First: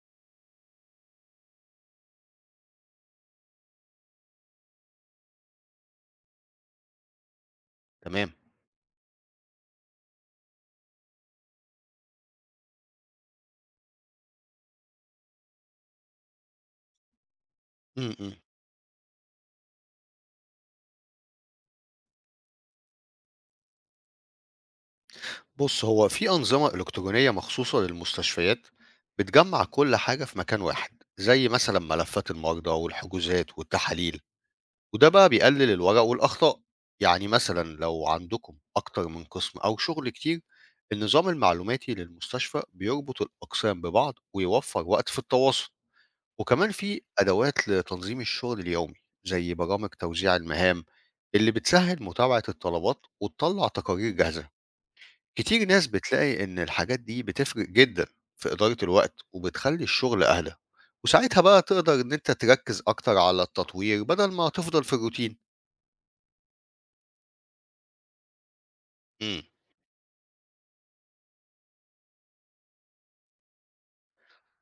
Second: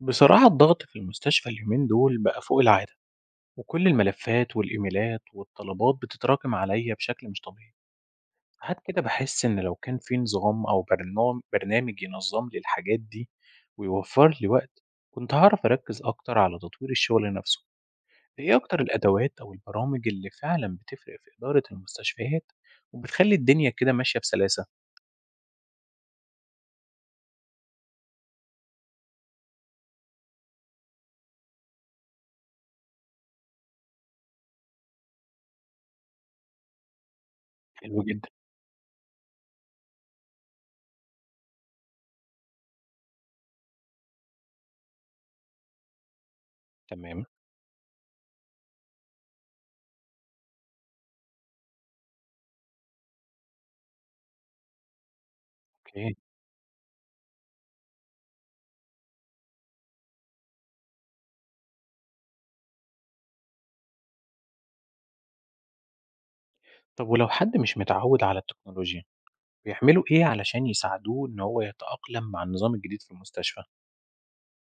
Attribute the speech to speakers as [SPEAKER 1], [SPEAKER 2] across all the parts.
[SPEAKER 1] بصراحة الضغط في المستشفى اليومين دول بقى فوق العادة. وكل الملفات والإيميلات والطلبات بتتراكم عليا بشكل مش طبيعي.
[SPEAKER 2] تمام.
[SPEAKER 1] ساعات كده بحس إن لو كان في نظام أو برنامج ينظم لي الحاجات دي ويوفر لي وقت، كنت هعرف أركز أكتر على تطوير الشغل نفسه.
[SPEAKER 2] امم امم.
[SPEAKER 1] إيه أكتر الأدوات أو البرامج اللي فعلا بتفرق في إدارة المستشفيات وبتخلي الدنيا كده ماشية بسلاسة؟
[SPEAKER 2] بص، هو في أنظمة إلكترونية مخصوصة للمستشفيات بتجمع كل حاجة في مكان واحد زي مثلا ملفات المرضى والحجوزات والتحاليل، وده بقى بيقلل الورق والأخطاء. يعني مثلا
[SPEAKER 1] حلو
[SPEAKER 2] لو
[SPEAKER 1] جدا.
[SPEAKER 2] عندكم أكتر من قسم أو شغل كتير، النظام المعلوماتي للمستشفى بيربط الأقسام ببعض ويوفر وقت في التواصل. وكمان في
[SPEAKER 1] تمام.
[SPEAKER 2] أدوات لتنظيم الشغل اليومي زي برامج توزيع المهام اللي بتسهل متابعة الطلبات وتطلع تقارير جاهزة. كتير ناس
[SPEAKER 1] أوكي.
[SPEAKER 2] بتلاقي إن الحاجات دي بتفرق جدًا في إدارة الوقت، وبتخلّي الشغل أهدى، وساعتها بقى تقدر إن أنت تركّز أكتر على التطوير بدل ما تفضل في الروتين.
[SPEAKER 1] طب ولو حد مش متعود على التكنولوجيا،
[SPEAKER 2] إمم.
[SPEAKER 1] بيعملوا إيه علشان يساعدوه إن هو يتأقلم مع النظام الجديد في المستشفى؟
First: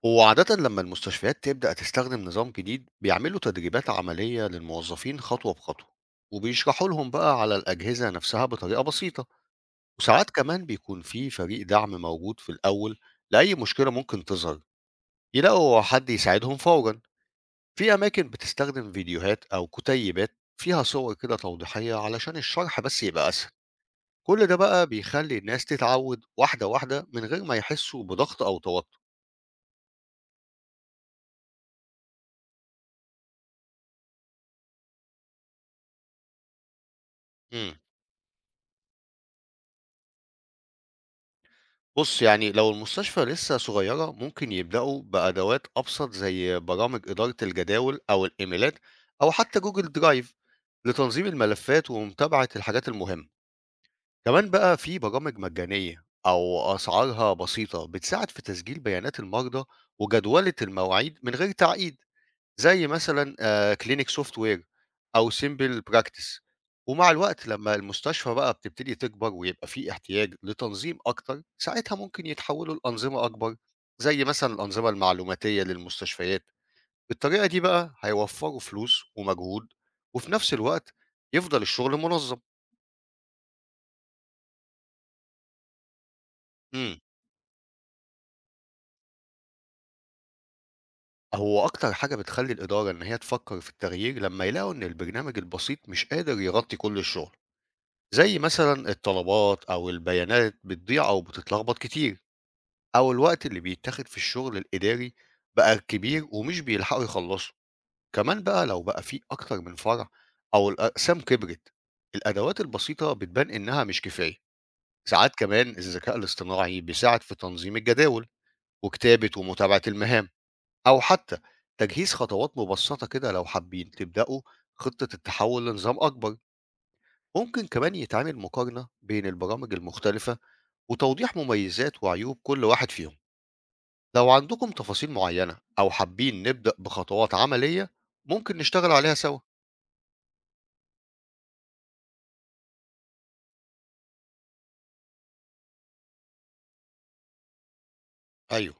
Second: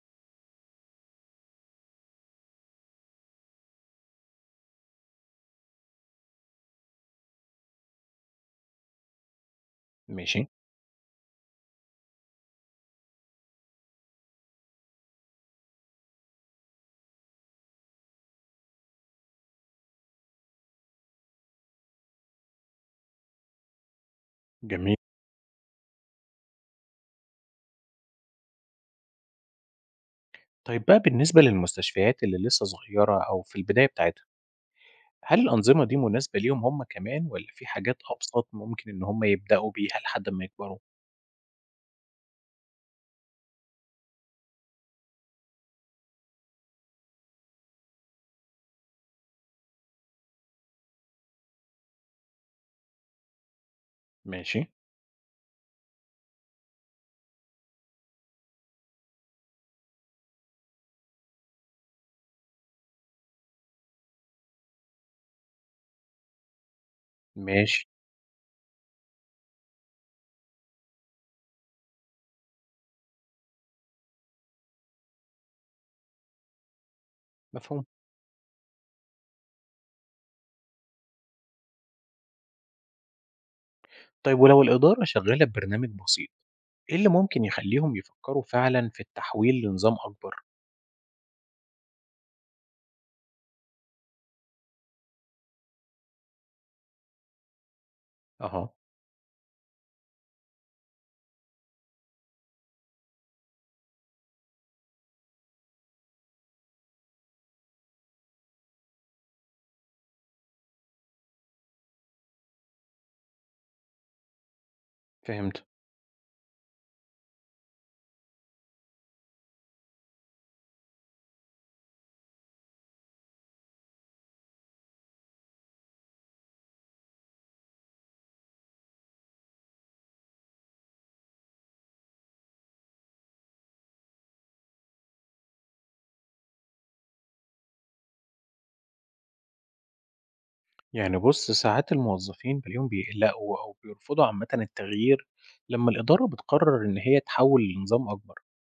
[SPEAKER 2] هو عادةً لمّا المستشفيات تبدأ تستخدم نظام جديد، بيعملوا تدريبات عملية للموظفين خطوة بخطوة، وبيشرحوا لهم بقى على الأجهزة نفسها بطريقة بسيطة، وساعات
[SPEAKER 1] ماشي.
[SPEAKER 2] كمان بيكون في فريق دعم موجود في الأول لأي مشكلة ممكن تظهر، يلاقوا حد يساعدهم فورًا. في أماكن بتستخدم فيديوهات أو كتيبات فيها صور كده توضيحية علشان الشرح بس يبقى أسهل. كل ده بقى
[SPEAKER 1] جميل.
[SPEAKER 2] بيخلي الناس تتعود واحدة واحدة من غير ما يحسوا بضغط أو توتر.
[SPEAKER 1] طيب بقى بالنسبة للمستشفيات اللي لسه صغيرة أو في البداية بتاعتها، هل الأنظمة دي مناسبة ليهم هم كمان ولا في
[SPEAKER 2] امم
[SPEAKER 1] حاجات أبسط ممكن إن هم يبدأوا بيها لحد ما يكبروا؟
[SPEAKER 2] بص، يعني لو المستشفى لسه صغيرة ممكن يبدأوا بأدوات أبسط زي برامج إدارة الجداول أو الإيميلات أو حتى جوجل درايف لتنظيم الملفات ومتابعة الحاجات المهمة. كمان
[SPEAKER 1] ماشي.
[SPEAKER 2] بقى في برامج مجانية أو أسعارها بسيطة بتساعد في تسجيل بيانات المرضى وجدولة المواعيد من غير تعقيد، زي مثلا كلينيك سوفت وير أو سيمبل براكتس. ومع الوقت لما
[SPEAKER 1] ماشي.
[SPEAKER 2] المستشفى بقى بتبتدي تكبر ويبقى في احتياج لتنظيم أكتر، ساعتها ممكن يتحولوا لأنظمة أكبر زي مثلا الأنظمة المعلوماتية للمستشفيات. بالطريقة دي
[SPEAKER 1] مفهوم.
[SPEAKER 2] بقى هيوفروا فلوس ومجهود، وفي نفس الوقت يفضل الشغل منظم.
[SPEAKER 1] طيب ولو الإدارة شغالة ببرنامج بسيط، إيه
[SPEAKER 2] مم.
[SPEAKER 1] اللي ممكن يخليهم يفكروا فعلا في التحويل لنظام أكبر؟
[SPEAKER 2] هو أكتر حاجة بتخلّي الإدارة إن هي تفكّر في التغيير لمّا يلاقوا إن البرنامج البسيط مش قادر يغطي كل الشغل، زي
[SPEAKER 1] أها.
[SPEAKER 2] مثلًا الطلبات أو البيانات بتضيع أو بتتلخبط كتير، أو الوقت اللي بيتاخد في الشغل الإداري بقى كبير ومش بيلحقوا يخلّصوا، كمان بقى لو بقى في أكتر من فرع أو الأقسام كبرت، الأدوات البسيطة بتبان إنها مش كفاية، ساعات
[SPEAKER 1] فهمت.
[SPEAKER 2] كمان الذكاء الاصطناعي بيساعد في تنظيم الجداول وكتابة ومتابعة المهام. أو حتى تجهيز خطوات مبسطة كده لو حابين تبدأوا خطة التحول لنظام أكبر. ممكن كمان يتعمل مقارنة بين البرامج المختلفة وتوضيح مميزات وعيوب كل واحد فيهم. لو عندكم تفاصيل معينة أو حابين نبدأ بخطوات عملية ممكن نشتغل عليها سوا.
[SPEAKER 1] يعني بُص، ساعات الموظفين بتلاقيهم بيقلقوا أو بيرفضوا عامةً التغيير لمّا الإدارة بتقرر إن هي تحوّل لنظام أكبر،
[SPEAKER 2] أيوه.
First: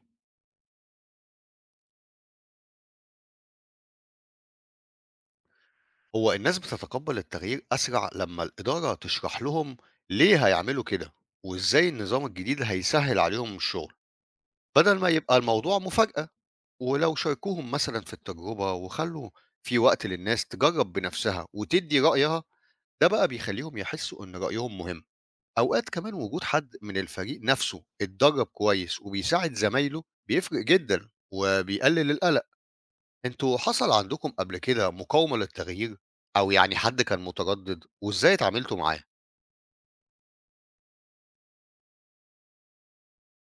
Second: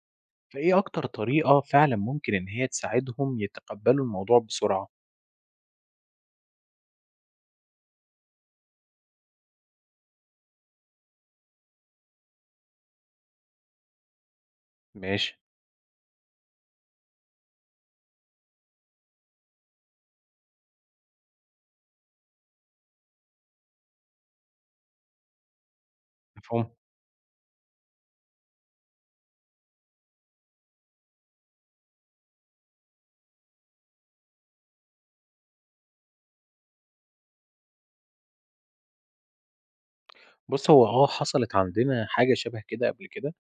[SPEAKER 1] فإيه أكتر طريقة فعلًا ممكن إن هي تساعدهم يتقبّلوا الموضوع بسرعة؟
[SPEAKER 2] هو الناس بتتقبل التغيير أسرع لما الإدارة تشرح لهم ليه هيعملوا كده وإزاي النظام الجديد هيسهل عليهم الشغل، بدل ما
[SPEAKER 1] ماشي.
[SPEAKER 2] يبقى الموضوع مفاجأة. ولو شاركوهم مثلًا في التجربة وخلّوا في وقت للناس تجرّب بنفسها وتدّي رأيها، ده بقى بيخلّيهم يحسّوا إن رأيهم مهم. أوقات كمان وجود
[SPEAKER 1] مفهوم.
[SPEAKER 2] حد من الفريق نفسه اتدرّب كويس وبيساعد زمايله بيفرق جدًا وبيقلل القلق. أنتم حصل عندكم قبل كده مقاومة للتغيير؟ أو يعني حد كان متردد وإزاي اتعاملتوا معاه؟
[SPEAKER 1] بُص، هو آه حصلت عندنا حاجة شبه كده قبل كده.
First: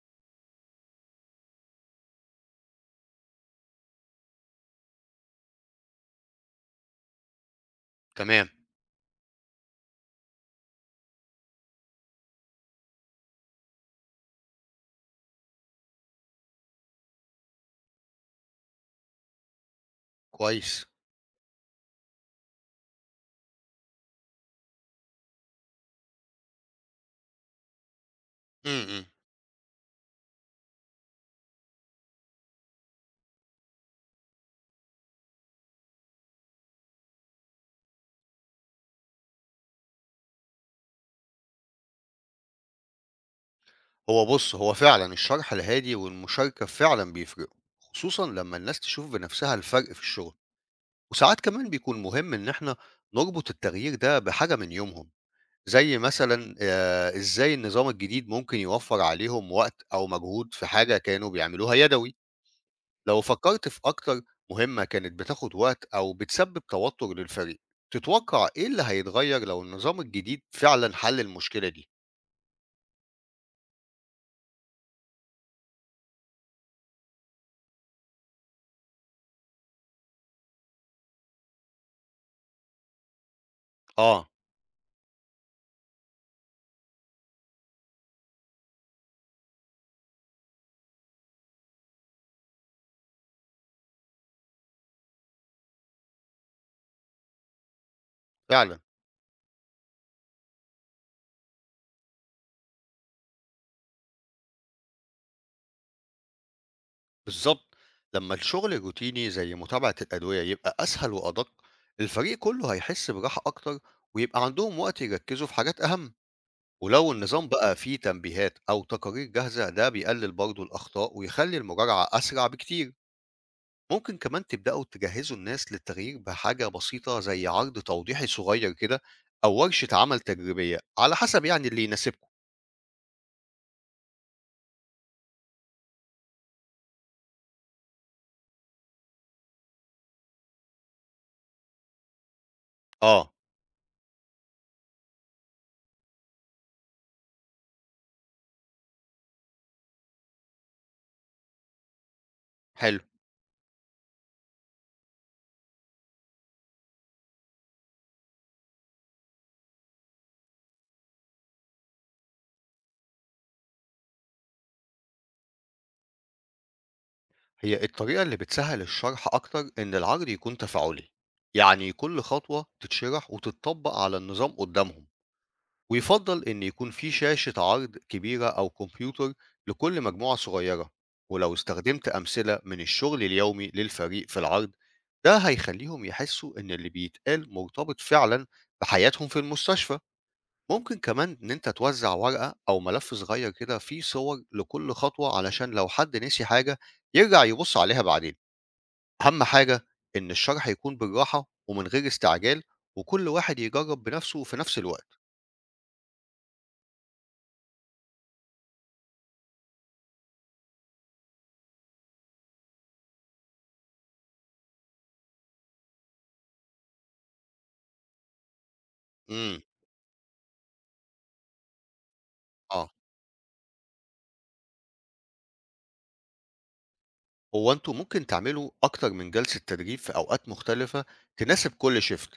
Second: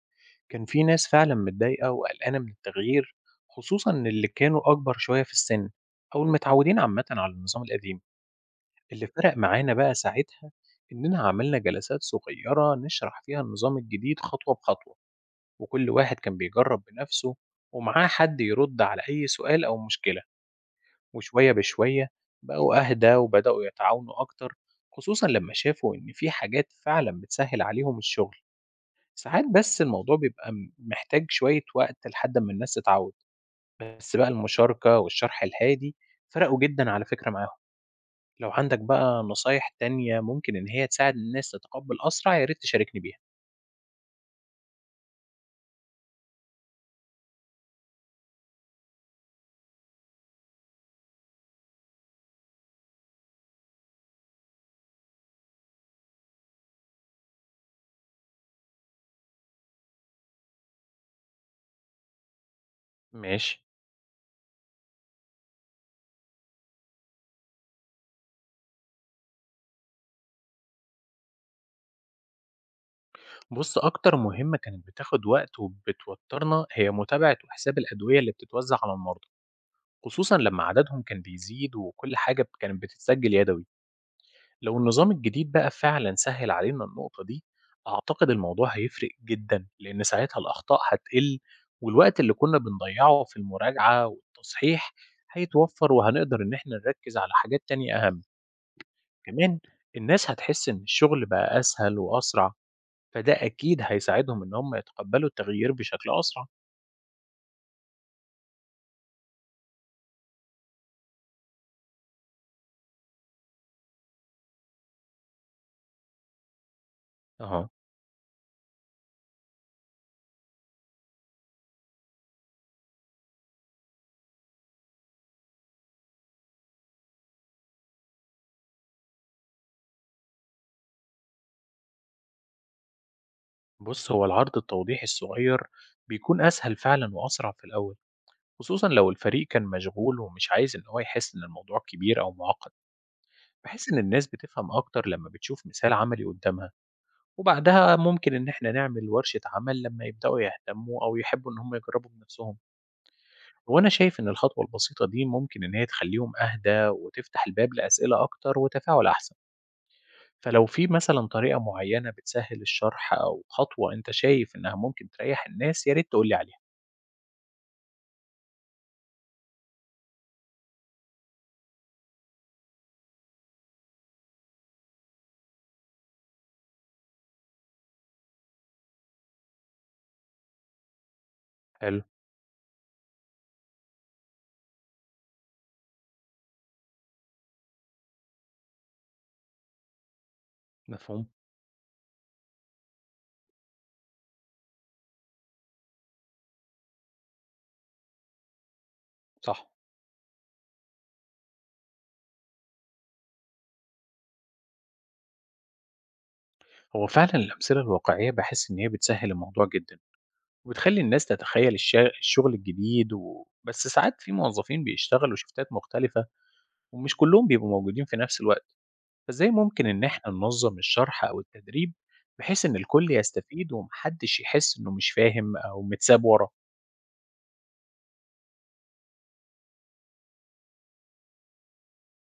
[SPEAKER 1] كان في ناس فعلًا متضايقة وقلقانة من التغيير، خصوصًا اللي كانوا أكبر شوية في السِن أو المتعوّدين عامةً على النظام القديم.
[SPEAKER 2] تمام،
[SPEAKER 1] اللي فرق معانا بقى ساعتها إننا عملنا جلسات صغيرة نشرح فيها النظام الجديد خطوة بخطوة، وكل واحد كان بيجرب بنفسه ومعاه حد يرد على أي سؤال أو مشكلة.
[SPEAKER 2] كويس.
[SPEAKER 1] وشوية بشوية بقوا أهدى وبدأوا يتعاونوا أكتر، خصوصا لما شافوا إن في حاجات فعلا بتسهل عليهم الشغل.
[SPEAKER 2] إمم، إمم.
[SPEAKER 1] ساعات بس الموضوع بيبقى محتاج شوية وقت لحد ما الناس تتعود، بس بقى المشاركة والشرح الهادي فرقوا جدا على فكرة معاهم. لو عندك بقى نصايح تانية ممكن إن هي تساعد الناس تتقبل أسرع يا ريت تشاركني بيها.
[SPEAKER 2] هو بُص، هو فعلًا الشرح الهادي والمشاركة فعلًا بيفرقوا، خصوصًا لمّا الناس تشوف بنفسها الفرق في الشغل. وساعات كمان بيكون مهم إن إحنا نربط التغيير ده بحاجة من يومهم، زي مثلًا إزاي النظام الجديد ممكن يوفّر عليهم وقت أو مجهود في حاجة كانوا بيعملوها يدوي. لو
[SPEAKER 1] ماشي.
[SPEAKER 2] فكّرت في أكتر مهمة كانت بتاخد وقت أو بتسبب توتر للفريق، تتوقع إيه اللي هيتغيّر لو النظام الجديد فعلًا حل المشكلة دي؟
[SPEAKER 1] بص أكتر مهمة كانت بتاخد وقت وبتوترنا هي متابعة وحساب الأدوية اللي بتتوزع على المرضى، خصوصا لما عددهم كان بيزيد وكل حاجة كانت بتتسجل يدوي.
[SPEAKER 2] آه،
[SPEAKER 1] لو النظام الجديد بقى فعلا سهل علينا النقطة دي، أعتقد الموضوع هيفرق جدا، لأن ساعتها الأخطاء هتقل والوقت اللي كنا بنضيعه في المراجعة والتصحيح هيتوفر وهنقدر إن احنا نركز على حاجات تانية أهم.
[SPEAKER 2] فعلًا.
[SPEAKER 1] كمان الناس هتحس إن الشغل بقى أسهل وأسرع، فده أكيد هيساعدهم إن هم يتقبلوا التغيير بشكل أسرع.
[SPEAKER 2] بالضبط. لمّا الشغل روتيني زي متابعة الأدوية يبقى أسهل وأدق، الفريق كله هيحس براحة أكتر ويبقى عندهم وقت يركّزوا في حاجات أهم، ولو النظام
[SPEAKER 1] أها.
[SPEAKER 2] بقى فيه تنبيهات أو تقارير جاهزة ده بيقلل برضه الأخطاء ويخلّي المراجعة أسرع بكتير. ممكن كمان تبدأوا تجهّزوا الناس للتغيير بحاجة بسيطة زي عرض توضيحي صغير كده أو ورشة عمل تجريبية، على حسب يعني اللي يناسبكم.
[SPEAKER 1] بص هو العرض التوضيحي الصغير بيكون أسهل فعلا وأسرع في الأول، خصوصا لو الفريق كان مشغول ومش عايز إن هو يحس إن الموضوع كبير أو معقد،
[SPEAKER 2] آه،
[SPEAKER 1] بحيث إن الناس بتفهم أكتر لما بتشوف مثال عملي قدامها. وبعدها ممكن إن إحنا نعمل ورشة عمل لما يبدأوا يهتموا أو يحبوا إن هم يجربوا بنفسهم.
[SPEAKER 2] حلو.
[SPEAKER 1] هو أنا شايف إن الخطوة البسيطة دي ممكن إن هي تخليهم أهدى وتفتح الباب لأسئلة أكتر وتفاعل أحسن، فلو في مثلا طريقة معينة بتسهل الشرح أو خطوة أنت شايف إنها ممكن تريح الناس يا ريت تقولي عليها.
[SPEAKER 2] هي الطريقة اللي بتسهّل الشرح أكتر إن العرض يكون تفاعلي، يعني كل خطوة تتشرح وتتطبّق على النظام قدّامهم، ويُفضّل إن يكون في شاشة عرض كبيرة أو كمبيوتر لكل مجموعة صغيرة. ولو
[SPEAKER 1] حلو.
[SPEAKER 2] استخدمت أمثلة من الشغل اليومي للفريق في العرض، ده هيخلّيهم يحسّوا إن اللي بيتقال مرتبط فعلًا بحياتهم في المستشفى. ممكن
[SPEAKER 1] مفهوم.
[SPEAKER 2] كمان إن أنت توزّع ورقة أو ملف صغير كده فيه صور لكل خطوة، علشان لو حد نسي حاجة يرجع يبُص عليها بعدين. أهم
[SPEAKER 1] صح.
[SPEAKER 2] حاجة إن الشرح يكون بالراحة ومن غير استعجال، وكل واحد يجرب بنفسه في نفس الوقت.
[SPEAKER 1] هو فعلا الأمثلة الواقعية بحس إن هي بتسهل الموضوع جدا وبتخلي الناس تتخيل الشغل الجديد. بس ساعات في موظفين بيشتغلوا شفتات مختلفة ومش كلهم بيبقوا موجودين في نفس الوقت. فازاي
[SPEAKER 2] امم
[SPEAKER 1] ممكن إن إحنا ننظم الشرح أو التدريب بحيث إن
[SPEAKER 2] آه
[SPEAKER 1] الكل يستفيد ومحدش يحس إنه مش فاهم أو متساب ورا؟
[SPEAKER 2] هو أنتوا ممكن تعملوا أكتر من جلسة تدريب في أوقات مختلفة تناسب كل شيفت،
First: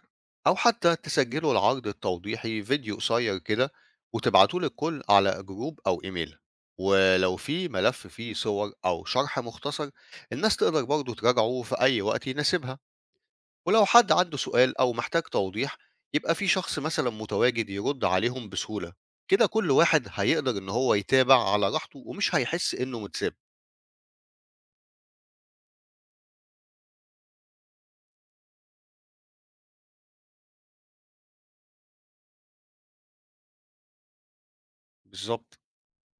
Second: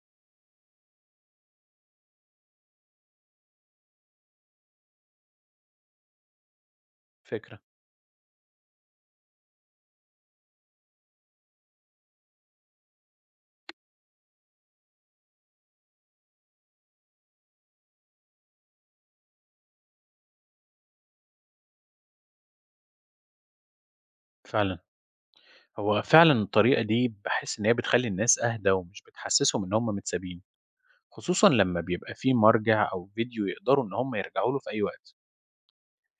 [SPEAKER 2] أو حتى تسجلوا العرض التوضيحي فيديو قصير كده وتبعتوه للكل على جروب أو إيميل. ولو
[SPEAKER 1] فكرة.
[SPEAKER 2] في ملف فيه صور أو شرح مختصر، الناس تقدر برضه تراجعه في أي وقت يناسبها. ولو حد عنده سؤال أو محتاج توضيح، يبقى في شخص مثلا متواجد يرد عليهم بسهولة. كده كل واحد هيقدر إن هو يتابع على راحته ومش هيحس إنه متساب.
[SPEAKER 1] فعلا. هو فعلا الطريقة دي بحس إن هي بتخلي الناس أهدى ومش بتحسسهم إن هم متسابين، خصوصا لما بيبقى فيه مرجع أو فيديو يقدروا إن هم يرجعوا له في أي وقت.
[SPEAKER 2] بالظبط.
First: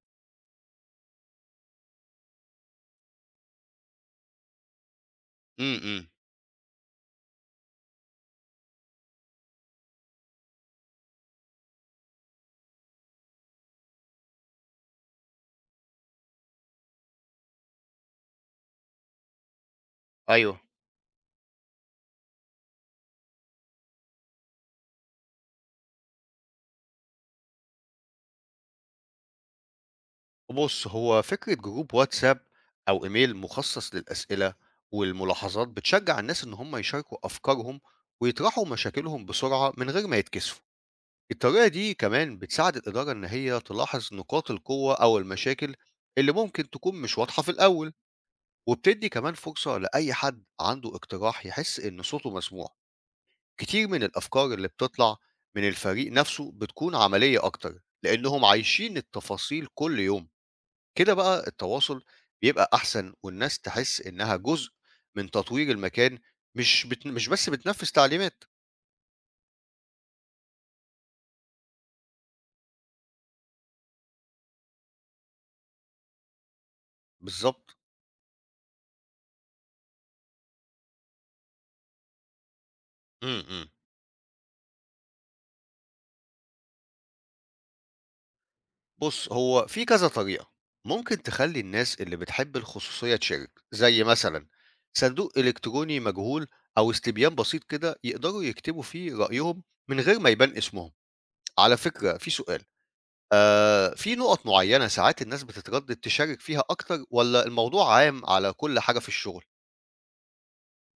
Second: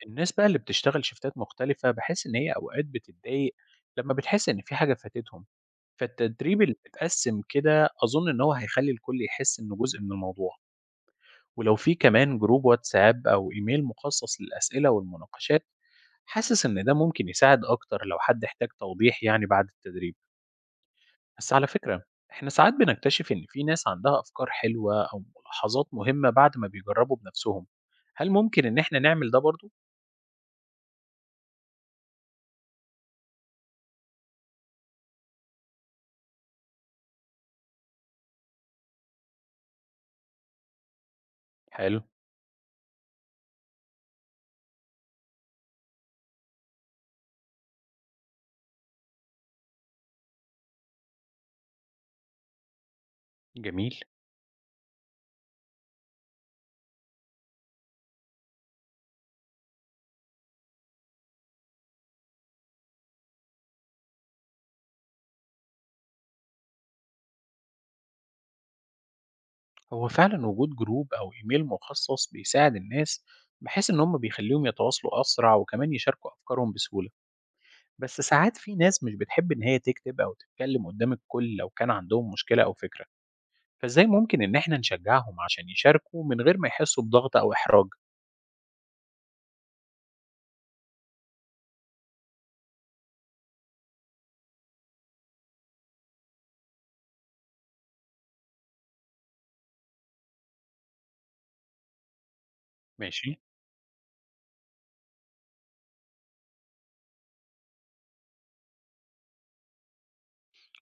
[SPEAKER 1] الناس بقى اللي بتشتغل شفتات مختلفة بحس إن هي أوقات بتتضايق لما بتحس إن في حاجة فاتتهم.
[SPEAKER 2] امم
[SPEAKER 1] فالتدريب اللي بيتقسم كده أظن إن هو هيخلي الكل يحس إنه جزء من الموضوع. ولو في كمان جروب واتساب أو إيميل مخصص للأسئلة والمناقشات، حاسس إن ده ممكن يساعد أكتر لو حد احتاج توضيح يعني بعد التدريب.
[SPEAKER 2] ايوه،
[SPEAKER 1] بس على فكرة، إحنا ساعات بنكتشف إن في ناس عندها أفكار حلوة أو ملاحظات مهمة بعد ما بيجربوا بنفسهم، هل ممكن إن إحنا نعمل ده برضو؟
[SPEAKER 2] بص، هو فكرة جروب واتساب أو إيميل مخصص للأسئلة والملاحظات بتشجع الناس إن هم يشاركوا أفكارهم ويطرحوا مشاكلهم بسرعة من غير ما يتكسفوا. الطريقة دي
[SPEAKER 1] حلو.
[SPEAKER 2] كمان بتساعد الإدارة إن هي تلاحظ نقاط القوة أو المشاكل اللي ممكن تكون مش واضحة في الأول، وبتدّي كمان فرصة لأي حد عنده اقتراح يحس إن صوته مسموع. كتير
[SPEAKER 1] جميل.
[SPEAKER 2] من الأفكار اللي بتطلع من الفريق نفسه بتكون عملية أكتر، لإنهم عايشين التفاصيل كل يوم. كده بقى التواصل بيبقى أحسن والناس تحس إنها جزء من تطوير المكان، مش بس بتنفذ تعليمات.
[SPEAKER 1] هو فعلا وجود جروب أو إيميل مخصص بيساعد الناس بحيث إن هم بيخليهم يتواصلوا أسرع وكمان يشاركوا أفكارهم بسهولة.
[SPEAKER 2] بالضبط.
[SPEAKER 1] بس ساعات في ناس مش بتحب إن هي تكتب أو تتكلم قدام الكل لو كان عندهم مشكلة أو فكرة،
[SPEAKER 2] إمم، إمم.
[SPEAKER 1] فإزاي ممكن إن إحنا نشجعهم عشان يشاركوا من غير ما يحسوا بضغط أو إحراج؟
[SPEAKER 2] بُص، هو في كذا طريقة، ممكن تخلّي الناس اللي بتحب الخصوصية تشارك، زي مثلًا صندوق إلكتروني مجهول أو استبيان بسيط كده يقدروا يكتبوا فيه رأيهم من غير ما يبان اسمهم. على فكرة في سؤال،
[SPEAKER 1] ماشي.
[SPEAKER 2] في نُقط معيّنة ساعات الناس بتتردد تشارك فيها أكتر والّا الموضوع عام على كل حاجة في الشغل؟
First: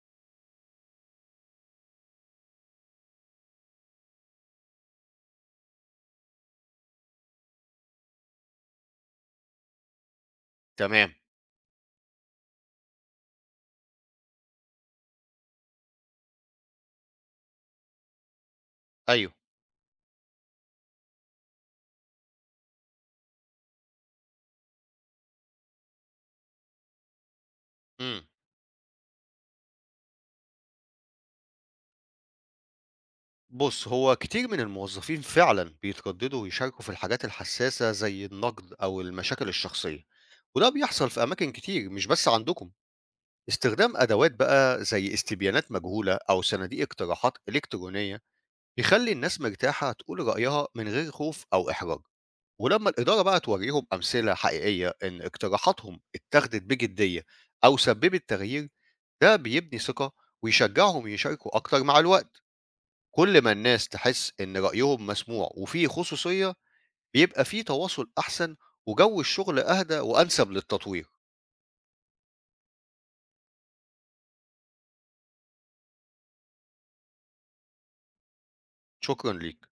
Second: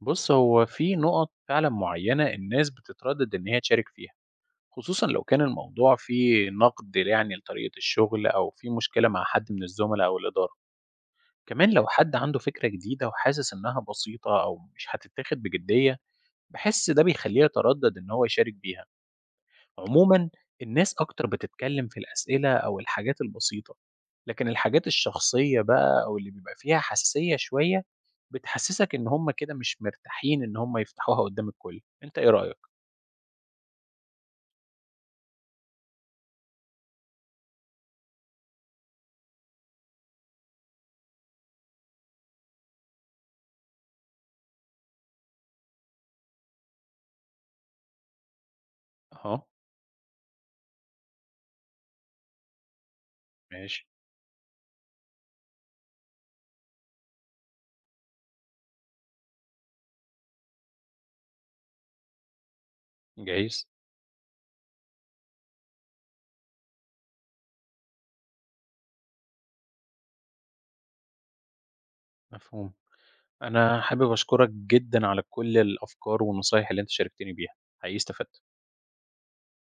[SPEAKER 1] بص هو في نقط فعلا معينة الناس بتتردد إن هي تشارك فيها، خصوصا لو كان الموضوع فيه نقد يعني لطريقة الشغل أو في مشكلة مع حد من الزملاء أو الإدارة.
[SPEAKER 2] تمام،
[SPEAKER 1] كمان لو حد عنده فكرة جديدة وحاسس إنها بسيطة أو مش هتتاخد بجدية، بحس ده بيخليه يتردد إن هو يشارك بيها.
[SPEAKER 2] أيوه،
[SPEAKER 1] عمومًا الناس أكتر بتتكلّم في الأسئلة أو الحاجات البسيطة، لكن الحاجات الشخصية بقى أو اللي بيبقى فيها حساسية شوية،
[SPEAKER 2] إمم.
[SPEAKER 1] بتحسّسك إن هم كده مش مرتاحين إن هم يفتحوها قدّام الكل، أنت إيه رأيك؟
[SPEAKER 2] بُص، هو كتير من الموظفين فعلًا بيترددوا يشاركوا في الحاجات الحساسة زي النقد أو المشاكل الشخصية، وده بيحصل في أماكن كتير مش بس عندكم. استخدام أدوات بقى زي استبيانات مجهولة أو صناديق اقتراحات إلكترونية بيخلي الناس
[SPEAKER 1] أها،
[SPEAKER 2] مرتاحة تقول رأيها من غير خوف أو إحراج. ولما الإدارة بقى
[SPEAKER 1] ماشي،
[SPEAKER 2] توريهم أمثلة حقيقية إن اقتراحاتهم اتاخدت بجدية أو سببت تغيير، ده بيبني ثقة ويشجعهم يشاركوا أكتر مع الوقت. كل ما
[SPEAKER 1] جايز،
[SPEAKER 2] الناس تحس إن رأيهم مسموع وفيه خصوصية، بيبقى فيه تواصل أحسن وجو الشغل أهدى وأنسب للتطوير.
[SPEAKER 1] مفهوم. أنا حابب أشكرك جدًا على كل الأفكار والنصايح اللي أنت شاركتني بيها، حقيقي استفدت.
[SPEAKER 2] شكرًا ليك.